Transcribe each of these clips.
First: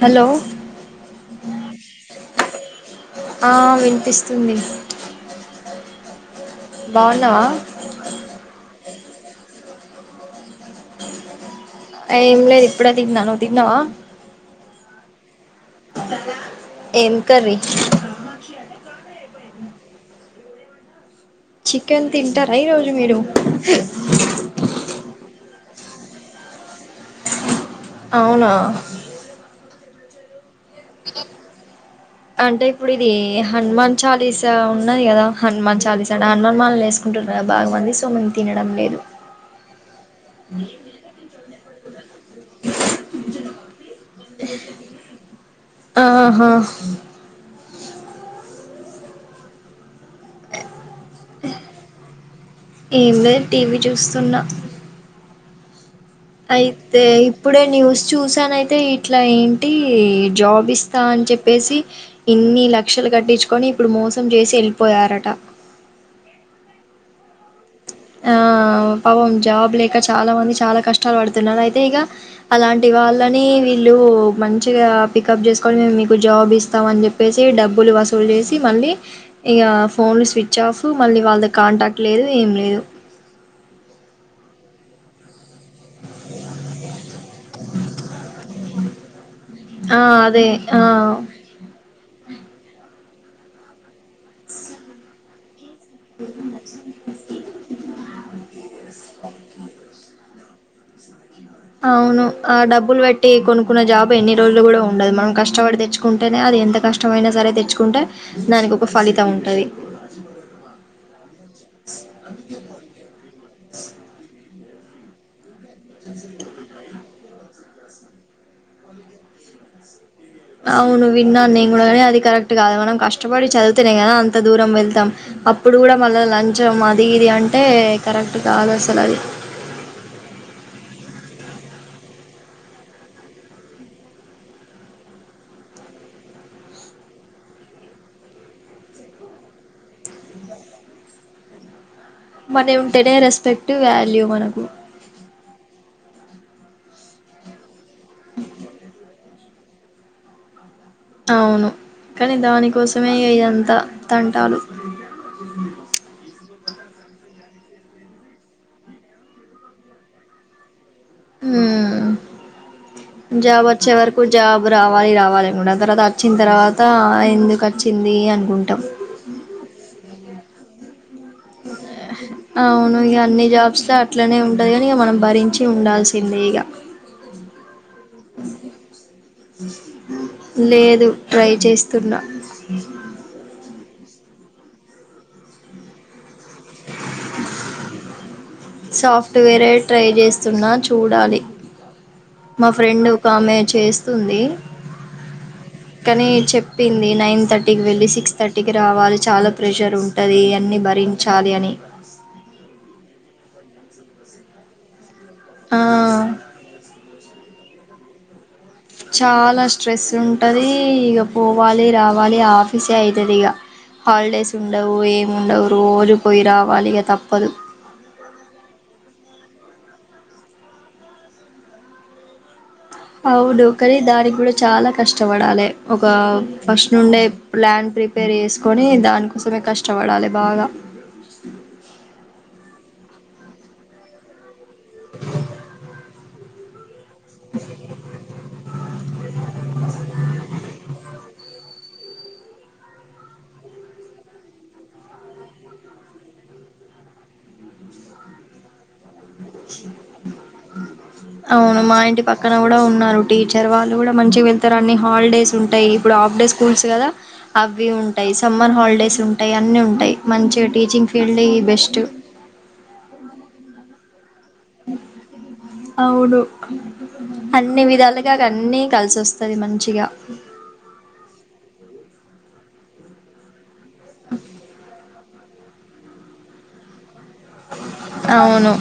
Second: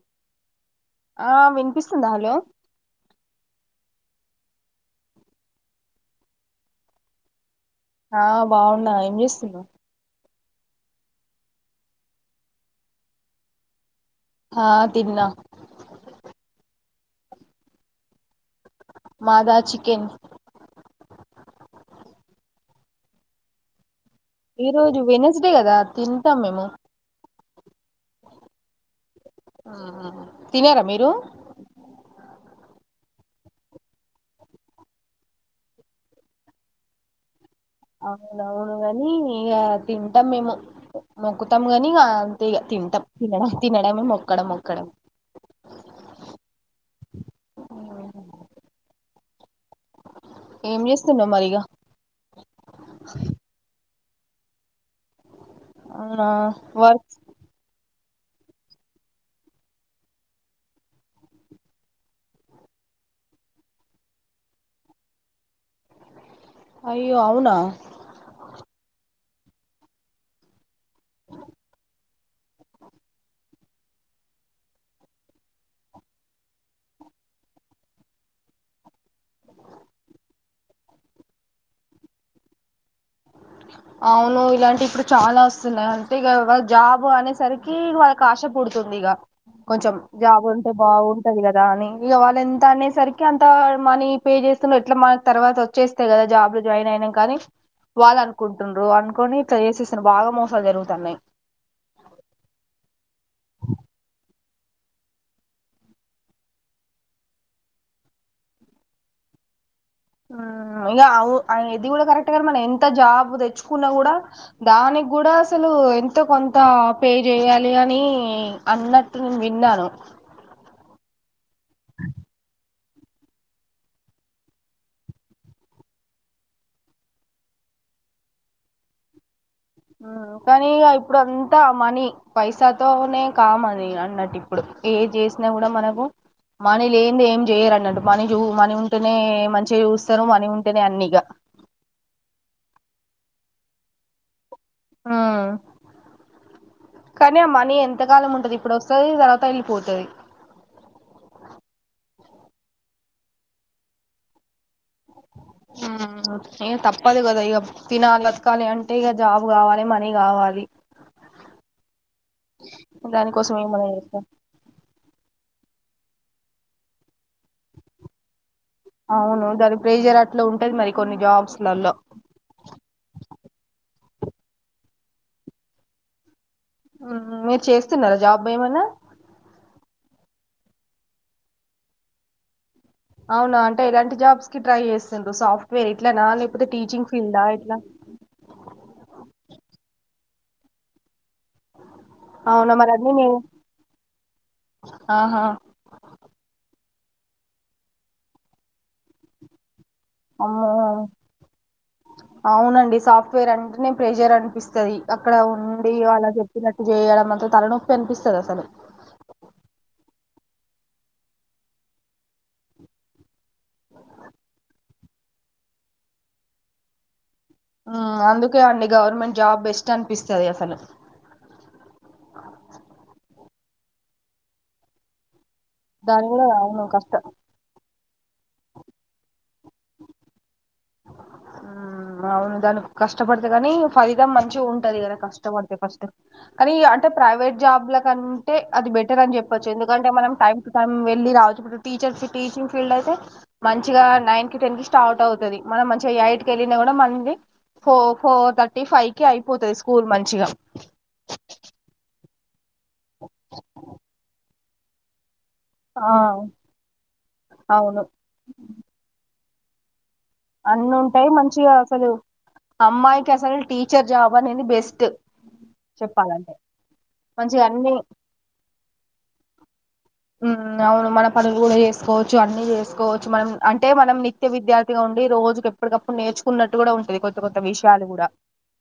Hello ఆ వినిపిస్తుందా hello ఆ వినిపిస్తుంది బాగున్నావా ఆ బాగున్నా ఏం చేస్తున్నావ్ ఏం లేదు ఇప్పుడే తిన్నా నువ్వు తిన్నావా ఆ తిన్న ఏం కర్రీ మాద చికెన్ చికెన్ తింటారా ఈ రోజు మీరు ఈ రోజు వెనస్డే కదా తింటాం మేము అవునా ఆ తిన్నారా మీరు అంటే ఇప్పుడు ఇది హనుమాన్ చాలీసా ఉన్నది కదా హనుమాన్ చాలీసా అ హనుమాలని వేసుకుంటారు అవునవును కాని ఇగ తింటాం మేము మొక్కుతాం గాని అంతే ఇగ తింటాం ఇకడ ఆహా ఏం చేస్తున్నావ్ మరి ఇగ ఏం లేదు టీవీ చూస్తున్నా అవునా అయితే వర్క్ ఇప్పుడే నివుస్ చూసానైతే ఇట్లా ఏంటి జాబ్ ఇస్తా అని చెప్పేసి ఇన్ని లక్షలు కట్టించుకొని ఇప్పుడు మోసం చేసి వెళ్లిపోయారంట అయ్యో అవునా ఆ పాపం జాబ్ లేక చాలా మంది చాలా కష్టం [unintelligible] పడుతున్నారు అయితే ఇగ అలాంటి వాళ్లని ళ్లు మంచిగా పికప్ చేసుకోని మేము మీకు జాబ్ ఇస్తాం అని చెప్పేసి డబ్బులు వసూలు చేసి మల మళ్లీ ఇగ ఫోన్లు స్విచ్ ఆఫ్ మళ్ళీ వాళ్ళది కాంటాక్ట్ లేదు ఏం లేదు అవును ఇలాంటివి ఇప్పుడు చాలా వసు వస్తున్నా అంటే ఇగ వాళ్లు జాబ్ అనేసరికి వాళ్ళకి ఆశ పుడుతుంది ఇగ కొంచెం ఆ జాబ్ అదే ఉంటే ఆ బాగుంటది కదా అని ఇగ వాళ్ళ ఎంత అనేసరికి అంత మనీ పే చేస్తున్నా ఎట్లా మా తర్వాత వచ్చేస్తది కదా జాబ్ లో జాయిన్ అయిన కానీ వాళ్ల అ [unintelligible] అనుకొని చేసేసాను బాగా మోసాలు జరుగుతన్నాయి అవును ఆ డబ్బులు పెట్టి కొనుక్కున్న జాబ్ ఎన్ని రోజులు కూడా ఉండదు మనం కష్టపడి తెచ్చుకుంటేనే అది ఎంత కష్టమైనా సరే తెచ్చుకుంటే దానికి ఒక ఫ్ లీతం ఉంటది ఆ ఇంక అవు ఆయన ఇది కూడా కరెక్ట్ మన ఎంత జాబు తెచ్చుకున్నా కూడా దానికి కూడా అసలు ఎంతో కొంత ఆ పే చెయాలి అన్ని అన్నట్టు నేను విన్నాను అవును విన్నా నేను కూడా అది కరెక్ట్ కాదు మనం కష్టపడి చదువుతేనే కదా అంత దూరం వెళ్తాం అప్పుడు కూడా మల్ల లంచం అది ఇది అంటే కరెక్ట్ కాదు అసలు అది ఉమ్మ్ కానీ ఇక ఇప్పుడు అంతా మనీ పైసాతోనే కామది అన్నట్టు ఇప్పుడు ఏ చేసినా కూడా మనకు మనీ లేనింది ఏం చేయరున్నట్టు మనీ చూ మనీ ఉంటేనే మంచిగా చూస్తారు మనీ ఉంటేనే అని ఇగ మన ఉంటేనే రెస్పెక్ట్ వాల్యూ మనకు ఆ కాని అ మనీ ఎంతకాలం ఉంటది ఇప్పుడు వస్తుది తర్వాత ఇ పోతాది అవును కానీ దానికోసమే ఇదంతా తంటాలు ఇగ తప్పదు కదా ఇగ తినాలా బతకాలి అంటే ఇక జా జాబ్ కావాలి మనీ కావాలి హ్మ్ దానికోసం జాబ్ ఏమన్నా వచ్చే వరకు చేస్తాం జాబ్ రావాలి రావాలి కూడ తర్వాత వచ్చిన తర్వాత ఎందుకు ఆ వచ్చింది అనుకుంటాం ప్రేజర్ అట్లు ఉంటది మరి కొన్ని జాబ్స్లలో అవును ఇక అన్ని జాబ్స్ లో అట్లనే ఉంటది కాని ఇక మనం భరించి ఉండాల్సిందే ఇక మీరు చేస్తున్నారా జాబ్ ఏమనా లేదు ట్రై చేస్తున్నా అవునా అంటే ఎలాంటి జాబ్స్ కి ట్రై చేస్తున్రు సాఫ్ట్వేర్ ఇట్లానా లే పుడు టీచింగ్ ఫీల్డ్ ఆ ఎట్లా సాఫ్ట్వేరే ట్రై చేస్తున్నా చూడాలి మా అవునా మరి ఫ్రెండ్ అన్నీ ఒక నేను ఆమె చేస్తుంది ఆహా కానీ చెప్ పింది నైన్ థర్టీకి వెళ్ళి సిక్స్ థర్టీకి రావాలి చాలా ప్రెషర్ ఉంటది అమ్మో అన్ని భరించాలి అని వేరంటనే ప్రెషర్ అనిపిస్తుది అక్కడ ఆ ఉండి అలా చెప్పినట్టు చేయడం అంతా తనను కనిపిస్తది అసలు చాలా స్ట్రెస్ ఉంటది ఇక పోవాలి రావాలి ఆఫీసే అవుతది ఇగ హాలిడేస్ ఉండవు ఏం ఉండవు రోజు పోయి రావాలి ఇగ తప్పదు అందుకే అండి గవర్నమెంట్ జాబ్ బెస్ట్ అనిపిస్తది అసలు అవుడు కానీ దానికి కూడా చాలా కష్టపడాలి ఒక దాని కూడా అవును ఫస్ట్ నుండే కష్టం ల్యాండ్ ప్రిప్ ప్రిపేర్ చేేసుకొని దానికోసమే కష్టపడాలి బాగా అవును దానికి కష్టపడితే కాని ఫలితం మంచిగా ఉంటు దా కష్టపడతే కష్ట కానీ అంటే ప్రైవేట్ జాబ్ల కంటే అది బెటర్ అని చెప్పొచ్చు ఎందుకంటే మనం టైం టు టైం వెళ్ళి రావచ్చు ఇప్పుడు టీచర్స్ టీచింగ్ ఫీల్డ్ అయితే మంచిగా నైన్ కి టెన్ కి స్టార్ట్ అవుతుంది మనం మంచిగా ఎయిట్కి వెళ్ళినా కూడా మళ్ ఫోర్ ఫోర్ థర్టీ ఫైవ్ కి అయిపోతది స్కూల్ మంచిగా అవును మా ఇంటి పక్కన కూడా ఉన్నారు టీచర్ వాళ్ళు కూడా మంచిగా వెళ్తారు అన్ని హాలిడేస్ ఉంటాయి ఆ ఇప్పుడు ఆఫ్ డే స్కూల్స్ కదా అవి అవును ఉంటాయి సమ్మర్ హాలిడేస్ ఉంటాయి అన్నీ ఉంటాయి మంచిగా అన్ని టీచింగ్ ఉంటాయి ఫీల్డ్ ఏ బెస్ట్. అసల్ టీచర్ జాబ్ అనేది బెస్ట్ అవును చెప్పాలంటే అన్ని విధాలుగా అన్ని కలిసోస్తది మంచిగా కోవచ్చు అన్ని చేసుకోవచ్చు మనం అంటే మనం నిత్య విద్యార్థిగా ఉ రోజుకి ఎప్పుటికప్పుడు నేర్చుకున్నాట్టు కూడా ఉంటుది కొ అవును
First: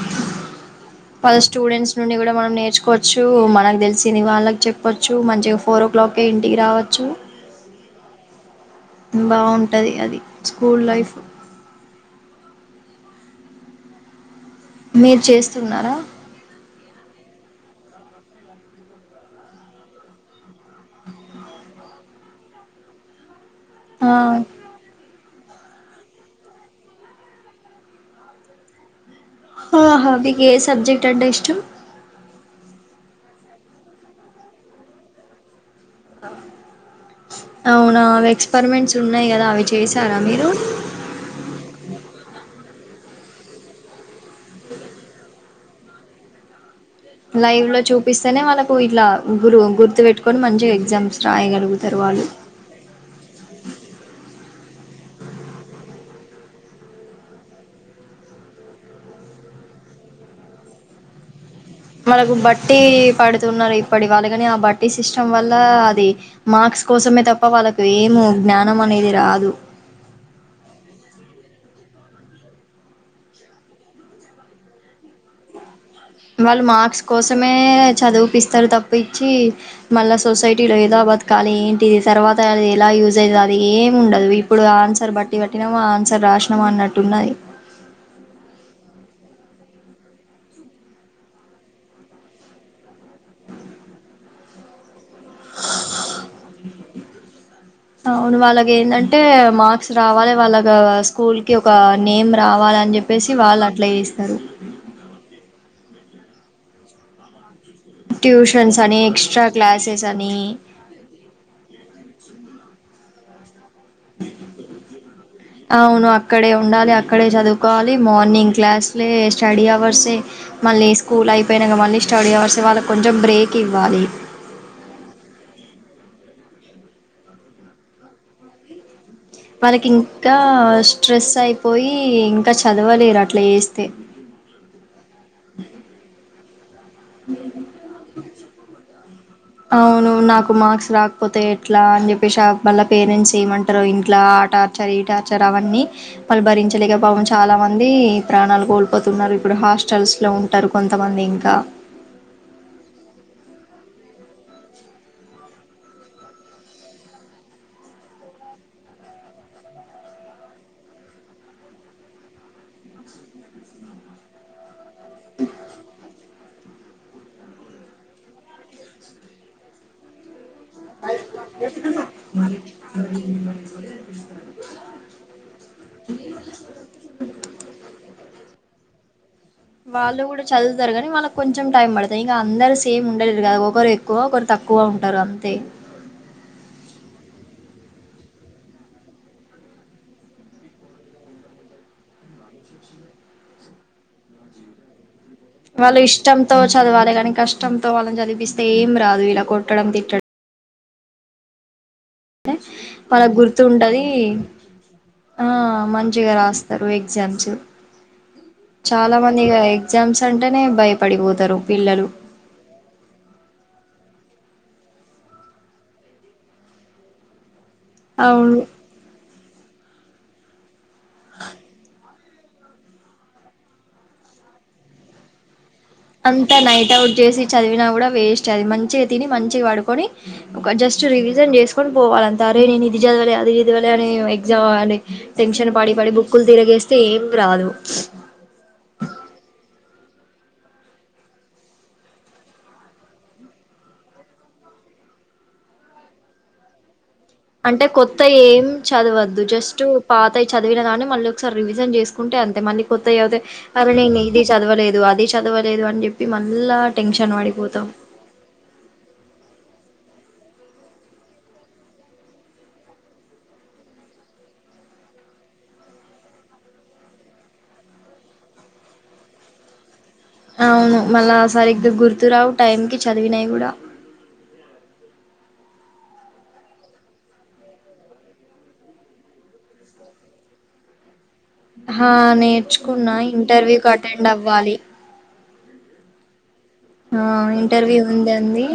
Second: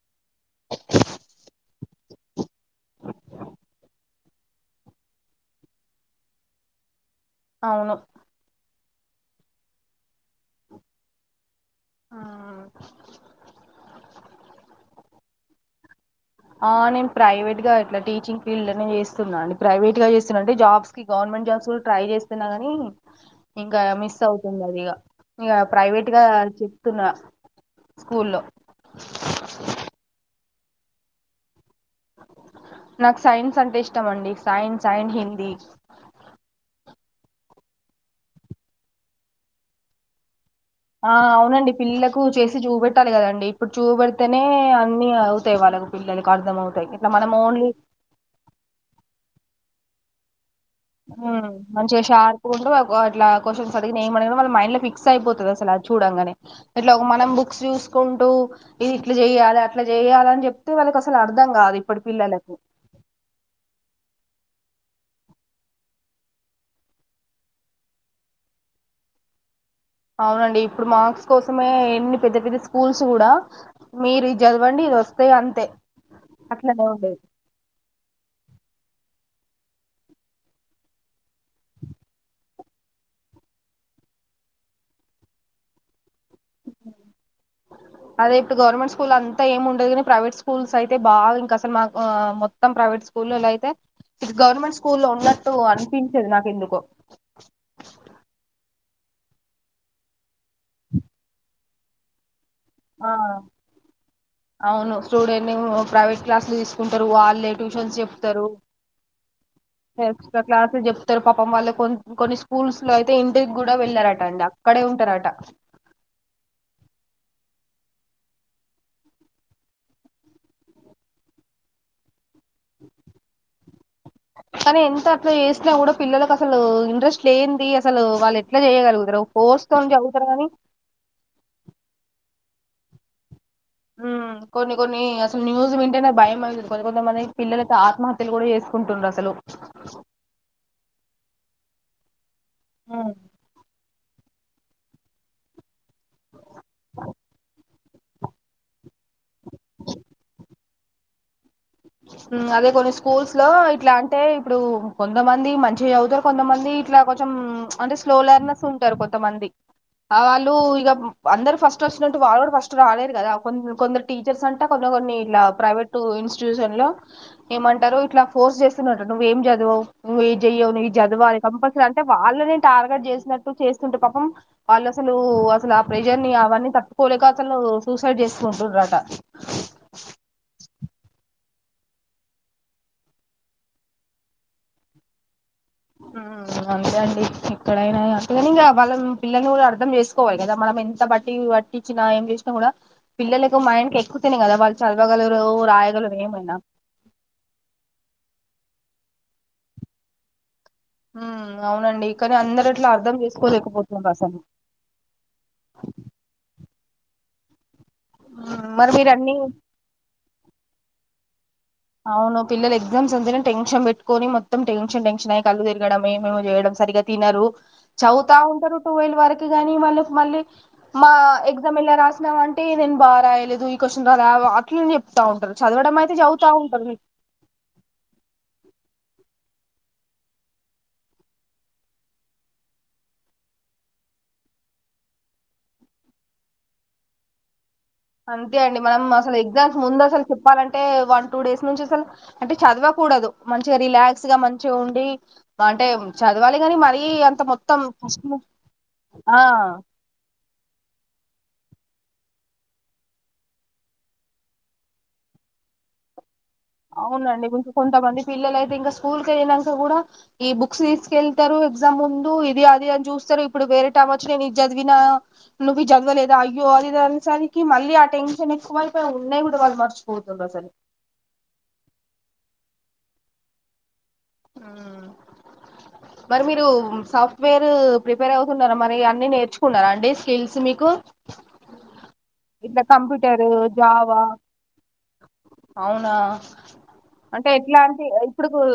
మన స్టూడెంట్స్ నుండి కూడా మనం నేర్చుకోచ్చు మనకు తెలిసింది వాళ్ళకి చెప్పవచ్చు మంచిగా ఫోర్ ఓ క్లాక్ే ఇంటికి రావచ్చు అవును బాగుంటది అది స్కూల్ లైఫ్ ఆ మీరు చేస్తున్నారా నేను ప్రైవేట్ గాట్లా టీచింగ్ ఫీల్డ్ లోనే చేస్తున్నాంను ప్రైవేట్ గా చేస్తున్నా అంటే జాబ్స్ గవర్నమెంట్ జాబ్స్ ఇప్పుడు ట్రై చేస్తున్నా ని ఇంకా ఆ, మిస్ అవుతుంది అదిగా ఇక ప్రైవేట్ గా చెప్తున్నా స్కూల్లో ఆహా మీకు ఏ సబ్జెక్ట్ అంటే ఇష్టం నాకు సైన్స్ అంటే ఇష్టం అండి సైన్స్ అండ్ హిందీ అవునావి ఎక్స్పరిమెంట్స్ ఉన్నాయి కదా అవి చేసారా మీరు ఆ అవునండి పిల్లలకు చేసి చూపెట్టాలి కదండి ఇప్పుడు చూప పెడితేనే అన్ని అవుతాయి వాళ్ళు పిల్లలకు అర్థంవుతాయితే లైవ్ లో చూపిస్తేనే వాళకు ఇట్లా గురు గుర్తు పెట్టుకొని మంచి మంచిగా షార్ప్ ఉండి అట్లా క్వశ్చన్ అడిగిన ఏమడి వాళ్ళ మై ఇలా ఫిక్స్ అయిపోతాది అసలు ఆది చూడంగానే ఇట్లా మనం బుక్స్ చూసుకుంటూ ఇది ఇట్లా చేయి అట్లా చేయాల అని చెప్తే వాళ్ళకి అసలు అర్థం కాదు ఇప్పటి వాళ్ళకు పిల్లలకు బట్టి పడుతున్నారు ఇప్పటి వాళ్ళకి కాని ఆ బట్టి సిస్టమ్ వల్ల అది మార్క్స్ కోసమే తప్ప వాళ్ళకు ఏము జ్ఞానం అనేది రా అదు అవునండి ఇప్పుడు మార్క్స్ కోసమే ఎన్ని పెద్ద పెద్ద స్కూల్స్ కూడా మీరు చదవండి వస్తాయిఅంతే వాళ్ళు మార్క్స్ కోసమే చదివిపిస్తారు తప్పు పప్పించి మళ్ళా సొసైటీలో ఎలా బతకాలి ఏంటి తర్వాత అది ఎలా యూజ్ అవుతుంది అది ఏ ఉండదు ఇప్పుడు ఆన్సర్ బట్టి పెట్టినా ఆన్సర్ రాసి అదే ఇప్పుడు గవర్నమెంట్ స్కూల్ అంత ఏమి ఉండదు కానీ ప్రైవేట్ స్కూల్స్ అయితే బాగా ఇంకా అసలు మా మొత్తం ప్రైవేట్ స్కూల్లో అయితే ఇది గవర్నమెంట్ స్కూల్ లో ఉన్నట్టు అనిపించేది నాకు ఎందుకు అంటే మార్క్స్ రావాలి వాళ్ళ స్కూల్ కి ఒక నేమ్ రావాలని ఆ చెప్పేసి వాళ్ళు అట్లా చేస్తారు అవును స్టూడెంట్ ప్రైవేట్ క్లాసులు తీసుకుంటారు వాళ్లే ట్యూషన్స్ అని ఎక్స్ ఎక్స్ట్రా క్లాసెస్ చెప్తారు పాపం వాళ్ళ కొ కొన్ని స్కూల్స్ లో అయితే ఇంటికి కూడా వెళ్ళారట అండి అక్కడే ఉంటారట అవును అక్కడే ఉండాలి అక్కడే చదువు వాలి మార్నింగ్ క్లాస్లే స్టడీ అవర్స్ మళ్ళీ స్కూల్ అయిపోయినాక మళ్ళీ స్టడీ అవర్స్ వాళ్ళ కొంచెం బ్రేక్ ఇవ్వాలి కానీ ఎంత అట్లా చేసినా కూడా పిల్లలకు అసలు ఇంట్రెస్ట్ లేంది అసలు వాళ్ళు ఎట్లా చేయగలుగుతారు ఫోర్స్ తో వాళ్ళకి చదువుతారు ఇంకా కానీ స్ట్రెస్ అయిపోయి ఇంకా చదవలేరు అట్లా చే తే కాని అసలు న్యూస్ వింటేనే భయం అయిత కో కొంతమంది పిల్లయితే ఆత్మహత్యలు కూడా చేసుకుంటుర్రు అసలు ఇట్లా అని చెప్పేసి ఆ వాళ్ళ పేరెంట్స్ ఏమంటారు ఇంట్లా ఆ టార్చర్ ఈ టార్చర్ అవన్నీ వాళ్ళు భరించలేక పాపం చాలా మంది ప్రాణాలు కోల్పోతున్నారు ఇప్పుడు హాస్టల్స్ లో ఉంటారు కొంతమంది ఇంకా అదే కొన్ని స్కూల్స్ లో ఇట్లా అంటే ఇప్పుడు కొంతమంది మంచి చదువుతారు కొంతమంది ఇట్లా కొంచెం అంటే స్లోలర్నెస్ ఉంటారు కొంతమంది వాళ్ళు ఇగ అందరు ఫస్ట్ వచ్చినట్టు వాళ్ళు కూడా ఫస్ట్ రాలేరు కొంద కొందరు టీచర్స్ అంటా కొన్ని కొన్ని ఇట్లా ప్రవేట్ ఇన్స్ ట్యూషన్ లో ఏంటారు ఇట్లా ఫోర్స్ చేస్తున్నారట నువ్వు ఏం చదువు నువ్వు చెయ్యవు నువ్వు చదవాలి కంపల్సరీ అంటే వాళ్ళని టార్గెట్ చేసినట్టు చేస్తుంటే పాపం వాళ్ళు అసలు అసలు ఆ ప్రెజర్ ని అవన్నీ తట్టుకోలేక అసలు సూసైడ్ చేసుకుంటురట వాళ్ళు కూడా చదువుతారు కానీ వాళ్ళకి కొంచెం టైం పడతాయి ఇంకా అందరు సేమ్ ఉండలేరు కదా ఒకరు ఎక్కువ ఒకరు తక్కువ ఎక్కువ ఉంటారు అంతే ఉహు అంతే అండి ఇక్కడైనా అంతేగాని వాళ్ళం పిల్లల్ని కూడా అర్థం చేసుకోవాలి కదా మనం ఎంత బట్టి వాట్టించిన ఏం చేసినకుడా పిల్లలకు మైండ్ ఎక్కుతానే కదా వాళ్ళు చదవగలరు వాళ్ళు రాయగలరు ఏమైనా ఇష్టంతో చదవలే కానీ కష్టంతో వాళ్ళని చదిపిస్త ఎమ్ రాదు విలా కొట్టడం తిట్టడం హు అవునండి కానీ అందరు అట్లా అర్థం వాళ్ళ గుర్తుంటది చేసుకోలేకపోతున్నారు అసలు ఆ మంచిగా రాస్తరు ఎగ్జామ్ చు మరి మీరు చాలా అన్ని మంది ఇగ ఎగ్జామ్స్ అంటేనే భయపడిపోతారు పిల్లలు అవును పిల్లలు ఎగ్జామ్స్ అంటనే టెన్షన్ పెట్టుకొని మో మోత్తం టెన్షన్ టెన్షన్ కళ్ళు తిరగడం ఏమో చేయడం సరిగా తినరు చదువుతా అవును ఉంటారు టూవెల్ వరకు కానీ వాళ్ళక్ మళ్ళీ మా ఎగ్జామ్ ఎల్లా రాస్ నాంటే నేను బాగా రాయలేదు ఈ క్వశ్చన్ రాలే ఆ అట్లనే చేప్తా ఉంటారు చదవడమైతే అంతా నైట్ అవుట్ చేసి చదివినా కూడా వేస్ట్ అది మంచిగా తిని మంచి మంచిగా పడుకొని ఒక జస్ట్ రివిజన్ చేసుకొని పోవాలంతే అరే నేను ఇది చదివలే అది చదవాలే అని ఎగ్జామ్ దవలే టెన్షన్ పడి పడి బుకులు తిరిగేస్తే ఏమ్మ్ రాదు అంతేండి మనం అసలు ఎగ్జామ్స్ ముందాసల్ చెప్పాలంటే వన్ టూ డేస్ నుంచి అసలు అంటే చదవకూడదు మంచిగా రిలాక్స్గా మంచిగుండి అంటే చదవాలి గాని మరి అంత్ అంటే కొత్తయేమ్ ఆ చదవద్దు జస్ట్ పాతై చదివిన గాని మళ్ళీ ఒకసారి రివిజన్ చేసు కుంటే అంతే మళ్ళీ కొత్త అవుతే అరేను ఇది చదవలేదు అది చదవలేదు అని చెప్పి మళ్ళా టెన్షన్ అవునండి పడిపోతాం కొంతమంది పిల్లలైతే ఇంకా స్కూల్ ఏళ్లినాక కూడా ఈ బుక్స్ తీసుకెళ్తారు ఎగ్జామ్ముందు ఇది అది అని చూస్తారు ఇప్పుడు వేరేటమోచ్చి నేను ఇది చదివిన నువు ఈజాధ్వలేద అయ్యో అదిదానేసరికి మళ్ళీ ఆ టెన్షన్ ఎక్కువైపోయి ఉన్నాయి కూడా వాళ్ళు మర్చు అవును మళ్ళా సరిగా గుర్తురావు టైంకి చదివినై కూడా ఆఆ మరి మీరు సాఫ్ట్వేర్ ప్రిపేర్ అవుతున్నారా మరి అన్ని నేర్చుకున్నారండి స్కిల్స్ మీక కు హా నేర్చుకున్నా ఇంటర్వ్యూక్ జావా అటెండ్ అవ్వాలి అవునా ఆ అంటే ఇంటర్వ్యూ ఎట్లాంటి ఉంది ఇప్పుడుకు అంది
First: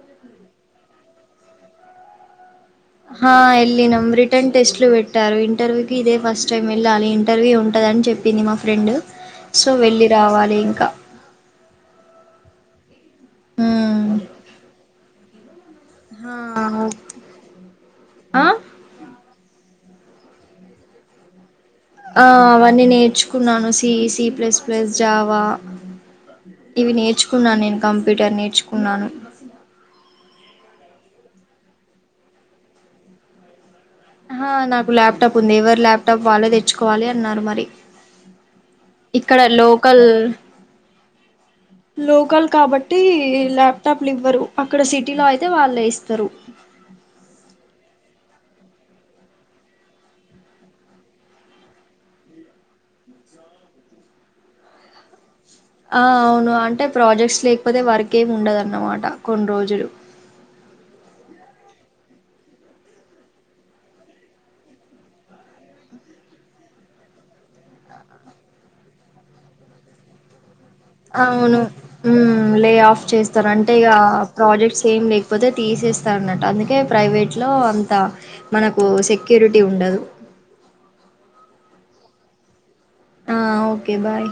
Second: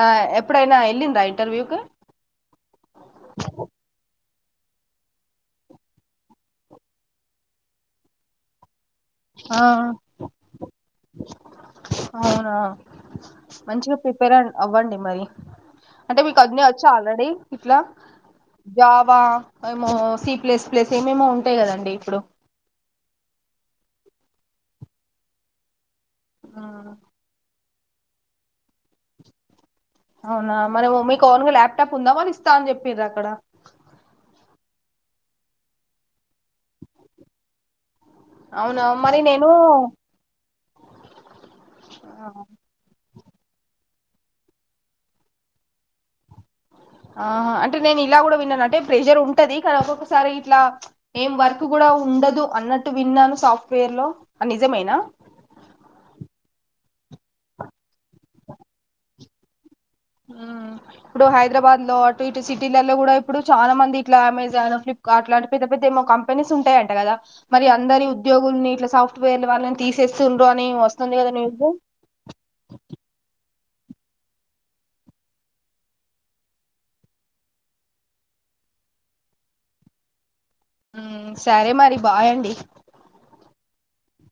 ఆ ఎప్పుడైనా ఏళ్లిందా ఇంటర్వ్యూ కు హా ఏళ్లినం రిట్ రిటర్న్ టెస్ట్లు పెట్టారు ఇంటర్వ్యూకి ఇదే ఫస్ట్ టైం ఏళ్ళాలి ఇంటర్వ్యూ ఉంటదని చెప్పింది మా ఫ్రెండు ఆ సో వెళ్ళిరావాలి ఇంకా అవునా మంచిగా హ్మ్. ప్రిపేర్ అవ్వండి మరి అంటే హా మీకన్నీ వచ్చా ఆల్రెడీ ఇట్లా ఆ జావా వాయమో సీ ప్లేస్ ప్లేస్ ఏమేమో ఉంటాయి కదండి ఇప్పుడు ఆ అవన్నీ నేర్చుకున్నాను C C plus plus Java ఉమ్, ఇవి నేర్చుకున్నాను నేన్ కంప్యూటర్ నేర్చుకున్నాను అవునా మరి మీకు ఓన్గా ల్యాప్టాప్ ఉందా వాళ్ళిస్తమణి చేపిరా అక్కడ ఆ హా నాకు ల్యాప్టాప్ ఉంది ఎవరి ల్యాప్టాప్ వాళ్లే తెచ్చుకోవాలి అన్నారు మరి అవునా మరి ఇక్కడ నేను లోకల్ ఆ, లోకల్ కాబట్టి ఈ ఈ ల్యాప్టాప్లు ఇవ్వరు అక్కడ సిటీలో అయితే వాళ్లే ఇస్తారు నంటే ప్రెషర్ ఉంటది కానీ ఒక్కొక్కసారి ఇట్లా ఏం వర్క్ కూడా ఉండదు అన్నట్టు విన్నాను సాఫ్ట్వేర్లో ఆ నిజమేనా ఆ అవును అంటే ప్రాజెక్ట్స్ లేకపోతే వర్క్ ఏముండదాన్మాట కోన్ రోజులు ఆ ఇప్పుడు హైద్రాబాదలో ఇటు సిటీలలో కూడా ఇప్పుడు చాలా మంది ఇట్లా అమెజాను ఫ్లిప్కార్ట్ అట్లాంటి పెద్ద పెద్ద ఏమో కంపెనీస్ ఉంటాయంట కదా మరి అందరి ఉంద్యోగుల్ని ఇట్ల సాఫ్ట్వేర్లు వాళ్ళని తీసేస్తురు అవును హు లే ఆఫ్ చేస్తారంట అే ప్రాజెక్ట్స్ ఏం లేకపోతే తీసేస్తా అన్నట్టు అందుకే ప్రైవేట్ లో అంత మన సెక్యూరిటీ ఉండదు సరే మరి బాయండి ఆ ఓకే బాయ్